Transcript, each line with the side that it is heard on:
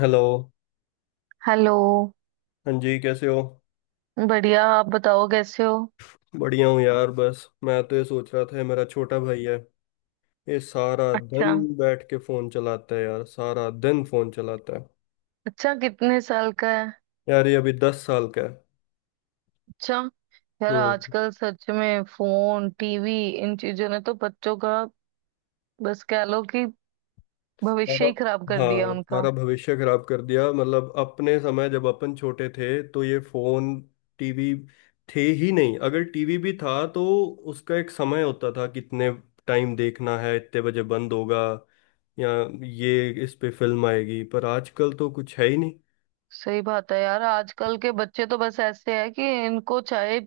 left: Hello.
right: Hello.
left: हाँ जी, कैसे हो?
right: बढ़िया, आप बताओ कैसे हो?
left: बढ़िया हूँ यार। बस मैं तो ये सोच रहा था, ये मेरा छोटा भाई है, ये सारा
right: अच्छा।
left: दिन बैठ के फोन चलाता है यार, सारा दिन फोन चलाता है।
right: अच्छा, कितने साल का है?
left: यार ये अभी 10 साल का है।
right: अच्छा। यार
left: हम्म।
right: आजकल सच में फोन टीवी इन चीजों ने तो बच्चों का, बस कह लो कि
left: सारा,
right: भविष्य ही खराब कर दिया
left: हाँ
right: उनका।
left: सारा भविष्य खराब कर दिया। मतलब अपने समय, जब अपन छोटे थे तो ये फोन, टीवी थे ही नहीं। अगर टीवी भी था तो उसका एक समय होता था, कितने टाइम देखना है, इतने बजे बंद होगा, या ये, इस पे फिल्म आएगी। पर आजकल तो कुछ है ही नहीं।
right: सही बात है यार, आजकल के बच्चे तो बस ऐसे हैं कि इनको चाहे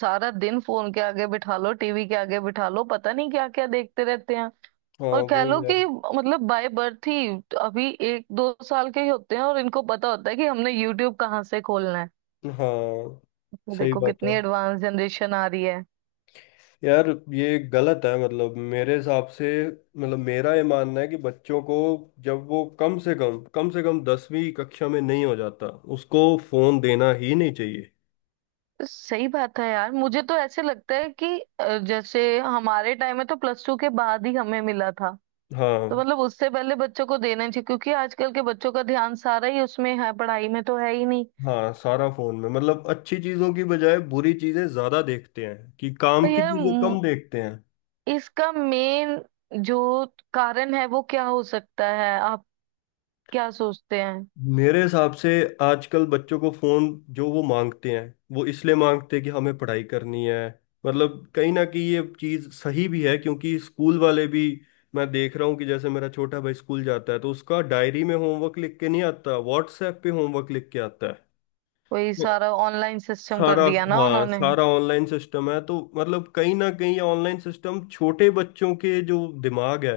right: सारा दिन फोन के आगे बिठा लो, टीवी के आगे बिठा लो, पता नहीं क्या क्या देखते रहते हैं।
left: हाँ
right: और कह
left: वो
right: लो
left: यार,
right: कि मतलब बाय बर्थ ही, अभी एक दो साल के ही होते हैं और इनको पता होता है कि हमने यूट्यूब कहाँ से खोलना है।
left: हाँ।
right: तो
left: सही
right: देखो
left: बात है
right: कितनी एडवांस जनरेशन आ रही है।
left: यार। ये गलत है। मतलब मेरे हिसाब से, मतलब मेरा ये मानना है कि बच्चों को, जब वो कम से कम 10वीं कक्षा में नहीं हो जाता, उसको फोन देना ही नहीं चाहिए।
right: तो सही बात है यार, मुझे तो ऐसे लगता है कि जैसे हमारे टाइम में तो प्लस टू के बाद ही हमें मिला था। तो
left: हाँ।
right: मतलब उससे पहले बच्चों को देना चाहिए क्योंकि आजकल के बच्चों का ध्यान सारा ही उसमें है, पढ़ाई में तो है ही नहीं।
left: हाँ सारा फोन में। मतलब अच्छी चीजों की बजाय बुरी चीजें ज्यादा देखते हैं, कि काम
right: पर
left: की
right: यार
left: चीजें कम देखते हैं।
right: इसका मेन जो कारण है वो क्या हो सकता है? आप क्या सोचते हैं?
left: मेरे हिसाब से आजकल बच्चों को फोन जो वो मांगते हैं, वो इसलिए मांगते हैं कि हमें पढ़ाई करनी है। मतलब कहीं ना कहीं ये चीज सही भी है, क्योंकि स्कूल वाले भी, मैं देख रहा हूँ कि जैसे मेरा छोटा भाई स्कूल जाता है तो उसका डायरी में होमवर्क लिख के नहीं आता, व्हाट्सएप पे होमवर्क लिख के आता है।
right: वही
left: तो
right: सारा ऑनलाइन सिस्टम कर
left: सारा,
right: दिया ना
left: हाँ
right: उन्होंने। हम्म।
left: सारा ऑनलाइन सिस्टम है। तो मतलब कहीं ना कहीं ऑनलाइन सिस्टम छोटे बच्चों के जो दिमाग है,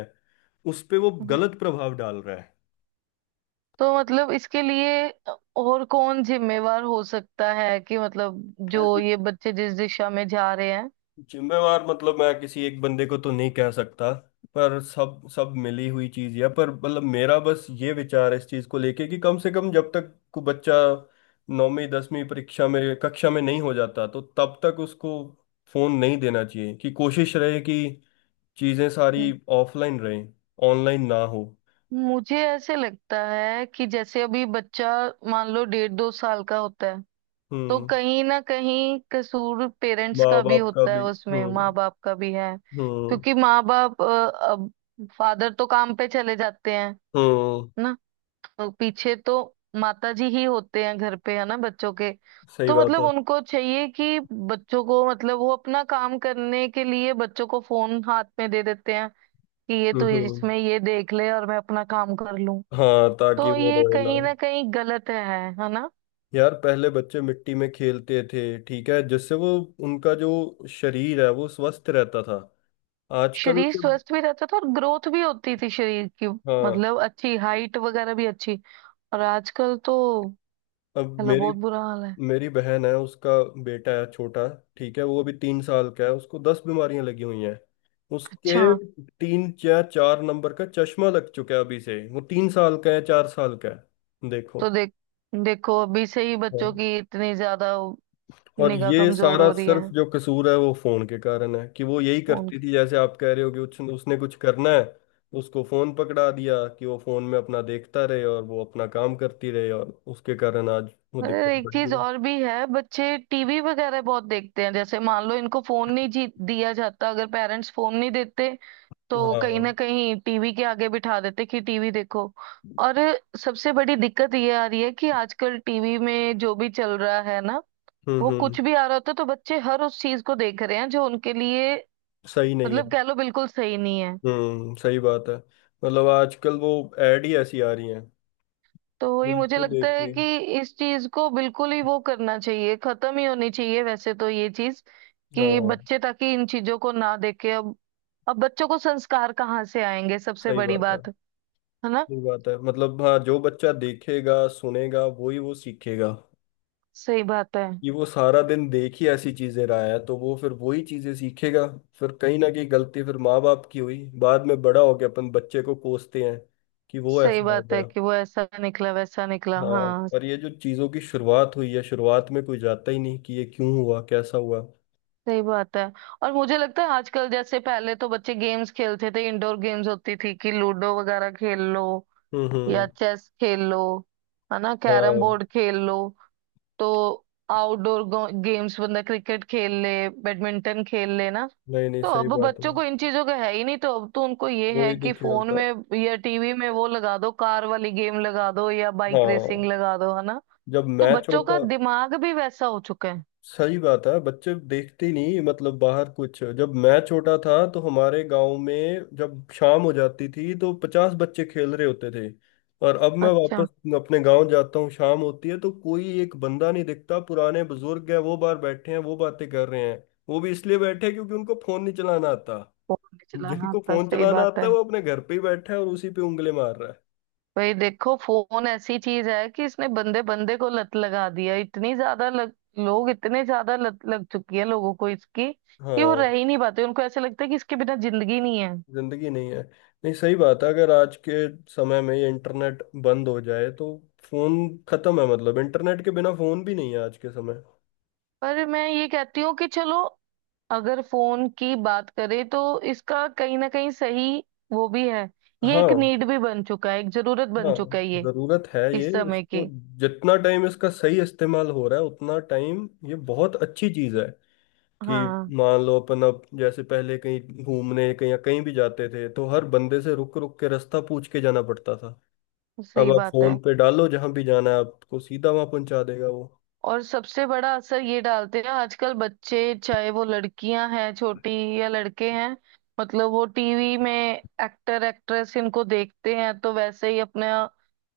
left: उस पे वो गलत प्रभाव डाल रहा
right: तो मतलब इसके लिए और कौन जिम्मेवार हो सकता है कि मतलब जो
left: है।
right: ये बच्चे जिस दिशा में जा रहे हैं।
left: जिम्मेवार, मतलब मैं किसी एक बंदे को तो नहीं कह सकता, पर सब सब मिली हुई चीज है। पर मतलब मेरा बस ये विचार है इस चीज को लेके, कि कम से कम जब तक को बच्चा 9वीं 10वीं परीक्षा में, कक्षा में नहीं हो जाता तो तब तक उसको फोन नहीं देना चाहिए। कि कोशिश रहे कि चीजें सारी
right: हम्म।
left: ऑफलाइन रहें, ऑनलाइन ना हो।
right: मुझे ऐसे लगता है कि जैसे अभी बच्चा मान लो डेढ़ दो साल का होता है, तो
left: हम्म।
right: कहीं ना कहीं कसूर पेरेंट्स का
left: माँ
right: भी
left: बाप का
right: होता है
left: भी।
right: उसमें, माँ
left: हम्म।
right: बाप का भी है।
left: हम्म।
right: क्योंकि माँ बाप अब फादर तो काम पे चले जाते हैं
left: हम्म।
right: ना। और पीछे तो माता जी ही होते हैं घर पे, है ना, बच्चों के।
left: सही
right: तो
left: बात
right: मतलब
left: है।
right: उनको चाहिए कि बच्चों को मतलब वो अपना काम करने के लिए बच्चों को फोन हाथ में दे देते हैं कि ये
left: हम्म।
right: तू
left: हम्म।
right: इसमें ये देख ले और मैं अपना काम कर लूं।
left: हाँ, ताकि
right: तो
left: वो
right: ये
left: रोए ना।
right: कहीं ना कहीं गलत है ना।
left: यार पहले बच्चे मिट्टी में खेलते थे, ठीक है, जिससे वो, उनका जो शरीर है वो स्वस्थ रहता था। आजकल
right: शरीर
left: के,
right: स्वस्थ भी रहता था और ग्रोथ भी होती थी शरीर की।
left: हाँ।
right: मतलब अच्छी हाइट वगैरह भी अच्छी। और आजकल तो
left: अब
right: चलो
left: मेरी,
right: बहुत बुरा हाल है।
left: मेरी बहन है, उसका बेटा है छोटा, ठीक है, वो अभी 3 साल का है, उसको 10 बीमारियां लगी हुई हैं। उसके
right: अच्छा।
left: 3 या 4 नंबर का चश्मा लग चुका है अभी से। वो 3 साल का है, 4 साल का है, देखो।
right: तो देखो अभी से ही
left: हाँ।
right: बच्चों की इतनी ज्यादा
left: और
right: निगाह
left: ये
right: कमजोर
left: सारा
right: हो रही
left: सिर्फ
right: है।
left: जो कसूर है वो फोन के कारण है। कि वो यही
right: फोन
left: करती
right: की।
left: थी, जैसे आप कह रहे हो, कि उसने उसने कुछ करना है, उसको फोन पकड़ा दिया कि वो फोन में अपना देखता रहे और वो अपना काम करती रहे, और उसके कारण आज वो
right: अरे
left: दिक्कत
right: एक
left: बढ़
right: चीज
left: गई।
right: और भी है, बच्चे टीवी वगैरह बहुत देखते हैं। जैसे मान लो इनको फोन नहीं दिया जाता। अगर पेरेंट्स फोन नहीं देते तो कहीं
left: हाँ।
right: ना कहीं टीवी के आगे बिठा देते कि टीवी देखो। और सबसे बड़ी दिक्कत ये आ रही है कि आजकल टीवी में जो भी चल रहा है ना,
left: हम्म।
right: वो
left: हम्म।
right: कुछ भी आ रहा होता है तो बच्चे हर उस चीज को देख रहे हैं जो उनके लिए
left: सही नहीं है।
right: मतलब कह लो बिल्कुल सही नहीं है।
left: हम्म, सही बात है। मतलब आजकल वो एड ही ऐसी आ रही हैं,
right: तो ये मुझे
left: इनको
right: लगता
left: देख
right: है
left: के।
right: कि इस चीज को बिल्कुल ही वो करना चाहिए, खत्म ही होनी चाहिए वैसे तो ये चीज। कि
left: हाँ।
right: बच्चे ताकि इन चीजों को ना देखे। अब बच्चों को संस्कार कहाँ से आएंगे, सबसे
left: सही
right: बड़ी
left: बात है।
right: बात, है ना।
left: सही बात है। मतलब हाँ, जो बच्चा देखेगा सुनेगा वही वो सीखेगा।
right: सही बात है।
left: कि वो सारा दिन देख ही ऐसी चीजें रहा है, तो वो फिर वही चीजें सीखेगा। फिर कहीं ना कहीं गलती फिर माँ बाप की हुई। बाद में बड़ा हो गया, अपन बच्चे को कोसते हैं कि वो
right: सही
left: ऐसा हो
right: बात है
left: गया।
right: कि वो ऐसा निकला वैसा निकला,
left: हाँ,
right: हाँ।
left: पर ये जो चीजों की शुरुआत हुई है, शुरुआत में कोई जाता ही नहीं कि ये क्यों हुआ, कैसा हुआ।
right: सही बात है। और मुझे लगता है आजकल जैसे पहले तो बच्चे गेम्स खेलते थे, इंडोर गेम्स होती थी कि लूडो वगैरह खेल लो,
left: हम्म।
right: या
left: हम्म।
right: चेस खेल लो, है ना, कैरम
left: हाँ।
right: बोर्ड खेल लो। तो आउटडोर गेम्स बंदा क्रिकेट खेल ले, बैडमिंटन खेल ले ना।
left: नहीं नहीं,
right: तो
left: सही
right: अब
left: बात है।
right: बच्चों को इन चीजों का है ही नहीं। तो अब तो उनको ये है
left: कोई नहीं
right: कि फोन
left: खेलता।
right: में या टीवी में वो लगा दो, कार वाली गेम लगा दो या बाइक रेसिंग
left: हाँ,
right: लगा दो, है ना।
left: जब
right: तो
left: मैं
right: बच्चों का
left: छोटा,
right: दिमाग भी वैसा हो चुका है।
left: सही बात है, बच्चे देखते ही नहीं। मतलब बाहर कुछ, जब मैं छोटा था तो हमारे गांव में जब शाम हो जाती थी तो 50 बच्चे खेल रहे होते थे। और अब मैं
right: अच्छा।
left: वापस अपने गांव जाता हूँ, शाम होती है तो कोई एक बंदा नहीं दिखता। पुराने बुजुर्ग हैं, वो बाहर बैठे हैं, वो बातें कर रहे हैं। वो भी इसलिए बैठे हैं क्योंकि उनको फोन नहीं चलाना आता।
right: फोन नहीं चलाना
left: जिनको
right: आता,
left: फोन
right: सही
left: चलाना
right: बात
left: आता
right: है।
left: है वो अपने घर पे ही बैठा है और उसी पे उंगली मार रहा है।
right: भाई देखो फोन ऐसी चीज है कि इसने बंदे बंदे को लत लगा दिया। इतनी ज्यादा लोग इतने ज्यादा लत लग चुकी है लोगों को इसकी कि वो
left: हाँ,
right: रह ही नहीं पाते। उनको ऐसे लगता है कि इसके बिना जिंदगी नहीं है।
left: जिंदगी नहीं है। नहीं, सही बात है। अगर आज के समय में ये इंटरनेट बंद हो जाए तो फोन खत्म है। मतलब इंटरनेट के बिना फोन भी नहीं है आज के समय।
right: पर मैं ये कहती हूँ कि चलो अगर फोन की बात करें तो इसका कहीं ना कहीं सही वो भी है। ये
left: हाँ।
right: एक नीड भी बन चुका है, एक जरूरत बन
left: हाँ,
right: चुका है ये,
left: जरूरत है ये,
right: इस समय
left: इसको,
right: की।
left: जितना टाइम इसका सही इस्तेमाल हो रहा है उतना टाइम ये बहुत अच्छी चीज है। कि
right: हाँ,
left: मान लो अपन अब, जैसे पहले कहीं घूमने, कहीं कहीं भी जाते थे, तो हर बंदे से रुक रुक के रास्ता पूछ के जाना पड़ता था। अब
right: सही
left: आप
right: बात
left: फोन
right: है।
left: पे डालो जहां भी जाना है, आपको सीधा वहां पहुंचा देगा वो।
right: और सबसे बड़ा असर ये डालते हैं आजकल बच्चे, चाहे वो लड़कियां हैं छोटी या लड़के हैं, मतलब वो टीवी में एक्टर एक्ट्रेस इनको देखते हैं तो वैसे ही अपने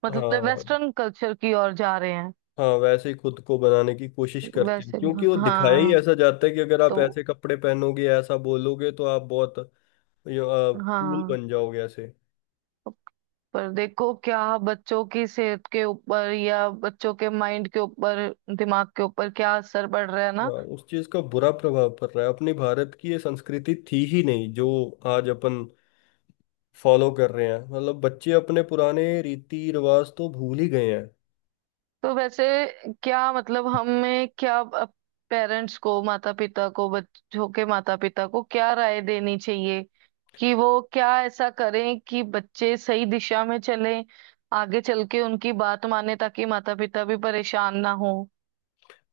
right: मतलब
left: हाँ।
right: वेस्टर्न कल्चर की ओर जा रहे हैं।
left: हाँ वैसे ही खुद को बनाने की कोशिश करते हैं,
right: वैसे।
left: क्योंकि वो दिखाया ही
right: हाँ।
left: ऐसा जाता है कि अगर आप
right: तो
left: ऐसे कपड़े पहनोगे, ऐसा बोलोगे तो आप बहुत कूल
right: हाँ।
left: बन जाओगे ऐसे।
right: पर देखो क्या बच्चों की सेहत के ऊपर या बच्चों के माइंड के ऊपर दिमाग के ऊपर क्या असर पड़ रहा है ना।
left: हाँ, उस चीज का बुरा प्रभाव पड़ रहा है। अपने भारत की ये संस्कृति थी ही नहीं जो आज अपन फॉलो कर रहे हैं। मतलब बच्चे अपने पुराने रीति रिवाज तो भूल ही गए हैं।
right: तो वैसे क्या मतलब हमें क्या पेरेंट्स को माता पिता को बच्चों के माता पिता को क्या राय देनी चाहिए कि वो क्या ऐसा करें कि बच्चे सही दिशा में चलें, आगे चल के उनकी बात माने ताकि माता पिता भी परेशान ना हो।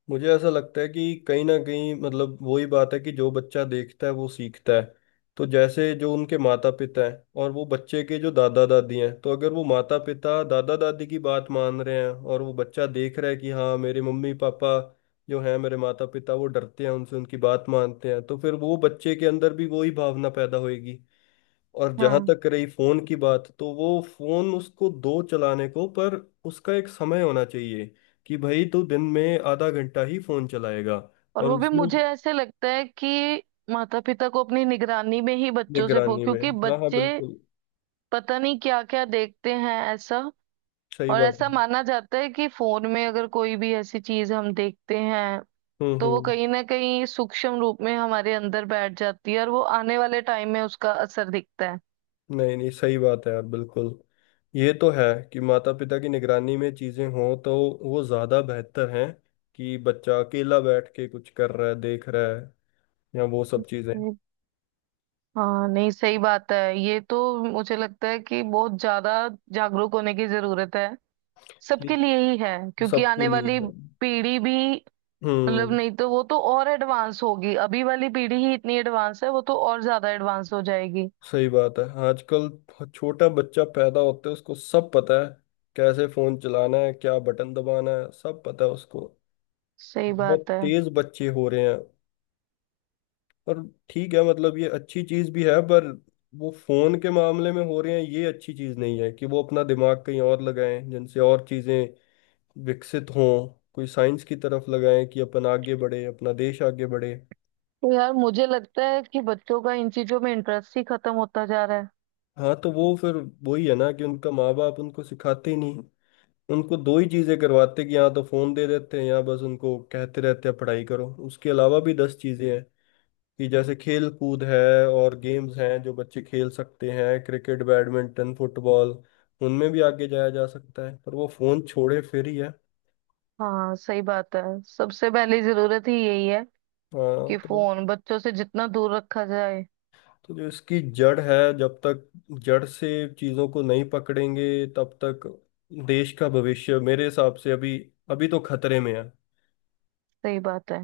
left: मुझे ऐसा लगता है कि कहीं ना कहीं, मतलब वही बात है, कि जो बच्चा देखता है वो सीखता है। तो जैसे जो उनके माता पिता हैं और वो बच्चे के जो दादा दादी हैं, तो अगर वो माता पिता दादा दादी की बात मान रहे हैं और वो बच्चा देख रहा है कि हाँ मेरे मम्मी पापा जो हैं, मेरे माता पिता, वो डरते हैं उनसे, उनकी बात मानते हैं, तो फिर वो बच्चे के अंदर भी वही भावना पैदा होगी। और जहां
right: हाँ।
left: तक रही फोन की बात, तो वो फोन उसको दो चलाने को, पर उसका एक समय होना चाहिए। कि भाई तू दिन में आधा घंटा ही फोन चलाएगा।
right: और
left: और
right: वो भी
left: उसमें,
right: मुझे ऐसे लगता है कि माता पिता को अपनी निगरानी में ही बच्चों से फो
left: निगरानी में,
right: क्योंकि
left: हाँ हाँ,
right: बच्चे
left: बिल्कुल
right: पता नहीं क्या क्या देखते हैं ऐसा।
left: सही
right: और
left: बात
right: ऐसा
left: है।
right: माना जाता है कि फोन में अगर कोई भी ऐसी चीज हम देखते हैं
left: हम्म।
right: तो वो
left: हम्म।
right: कहीं ना कहीं सूक्ष्म रूप में हमारे अंदर बैठ जाती है और वो आने वाले टाइम में उसका असर दिखता है।
left: नहीं नहीं, सही बात है यार, बिल्कुल। ये तो है, कि माता पिता की निगरानी में चीजें हों तो वो ज्यादा बेहतर हैं, कि बच्चा अकेला बैठ के कुछ कर रहा है, देख रहा है, या वो सब चीजें।
right: हम्म, हाँ, नहीं, सही बात है ये तो। मुझे लगता है कि बहुत ज्यादा जागरूक होने की जरूरत है, सबके
left: कि
right: लिए ही है, क्योंकि
left: सबके
right: आने
left: लिए।
right: वाली पीढ़ी भी मतलब
left: हम्म।
right: नहीं तो वो तो और एडवांस होगी। अभी वाली पीढ़ी ही इतनी एडवांस है, वो तो और ज्यादा एडवांस हो जाएगी।
left: सही बात है। आजकल छोटा बच्चा पैदा होते है उसको सब पता है, कैसे फोन चलाना है, क्या बटन दबाना है, सब पता है उसको।
right: सही
left: बहुत
right: बात है।
left: तेज बच्चे हो रहे हैं। और ठीक है, मतलब ये अच्छी चीज भी है, पर वो फोन के मामले में हो रहे हैं, ये अच्छी चीज नहीं है। कि वो अपना दिमाग कहीं और लगाएं जिनसे और चीजें विकसित हों, कोई साइंस की तरफ लगाएं कि अपन आगे बढ़े, अपना देश आगे बढ़े।
right: तो यार मुझे लगता है कि बच्चों का इन चीजों में इंटरेस्ट ही खत्म होता जा रहा है।
left: हाँ, तो वो फिर वही है ना, कि उनका माँ बाप उनको सिखाते ही नहीं। उनको दो ही चीजें करवाते, कि या तो फोन दे देते हैं, या बस उनको कहते रहते हैं पढ़ाई करो। उसके अलावा भी 10 चीजें हैं, कि जैसे खेल कूद है, और गेम्स हैं जो बच्चे खेल सकते हैं, क्रिकेट, बैडमिंटन, फुटबॉल, उनमें भी आगे जाया जा सकता है, पर वो फोन छोड़े फिर ही है।
right: हाँ सही बात है। सबसे पहली जरूरत ही यही है
left: हाँ,
right: कि
left: तो
right: फोन बच्चों से जितना दूर रखा जाए।
left: तो जो इसकी जड़ है, जब तक जड़ से चीजों को नहीं पकड़ेंगे तब तक देश का भविष्य मेरे हिसाब से अभी, अभी तो खतरे में है।
right: सही बात है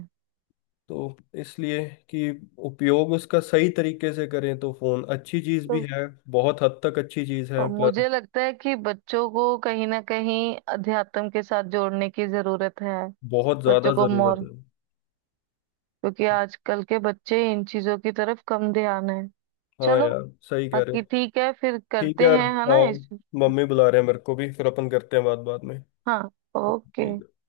left: तो इसलिए, कि उपयोग उसका सही तरीके से करें तो फोन अच्छी चीज भी
right: तो
left: है, बहुत हद तक अच्छी चीज है, पर
right: मुझे लगता है कि बच्चों को कहीं ना कहीं अध्यात्म के साथ जोड़ने की जरूरत है।
left: बहुत
right: बच्चों
left: ज्यादा
right: को
left: जरूरत
right: मोर
left: है।
right: क्योंकि आजकल के बच्चे इन चीजों की तरफ कम ध्यान है।
left: हाँ
right: चलो
left: यार, सही कह रहे हो।
right: बाकी ठीक है फिर
left: ठीक है
right: करते
left: यार।
right: हैं है ना
left: हाँ
right: इस।
left: मम्मी बुला रहे हैं मेरे को भी, फिर अपन करते हैं बात बाद में।
right: हाँ। ओके।
left: ठीक है।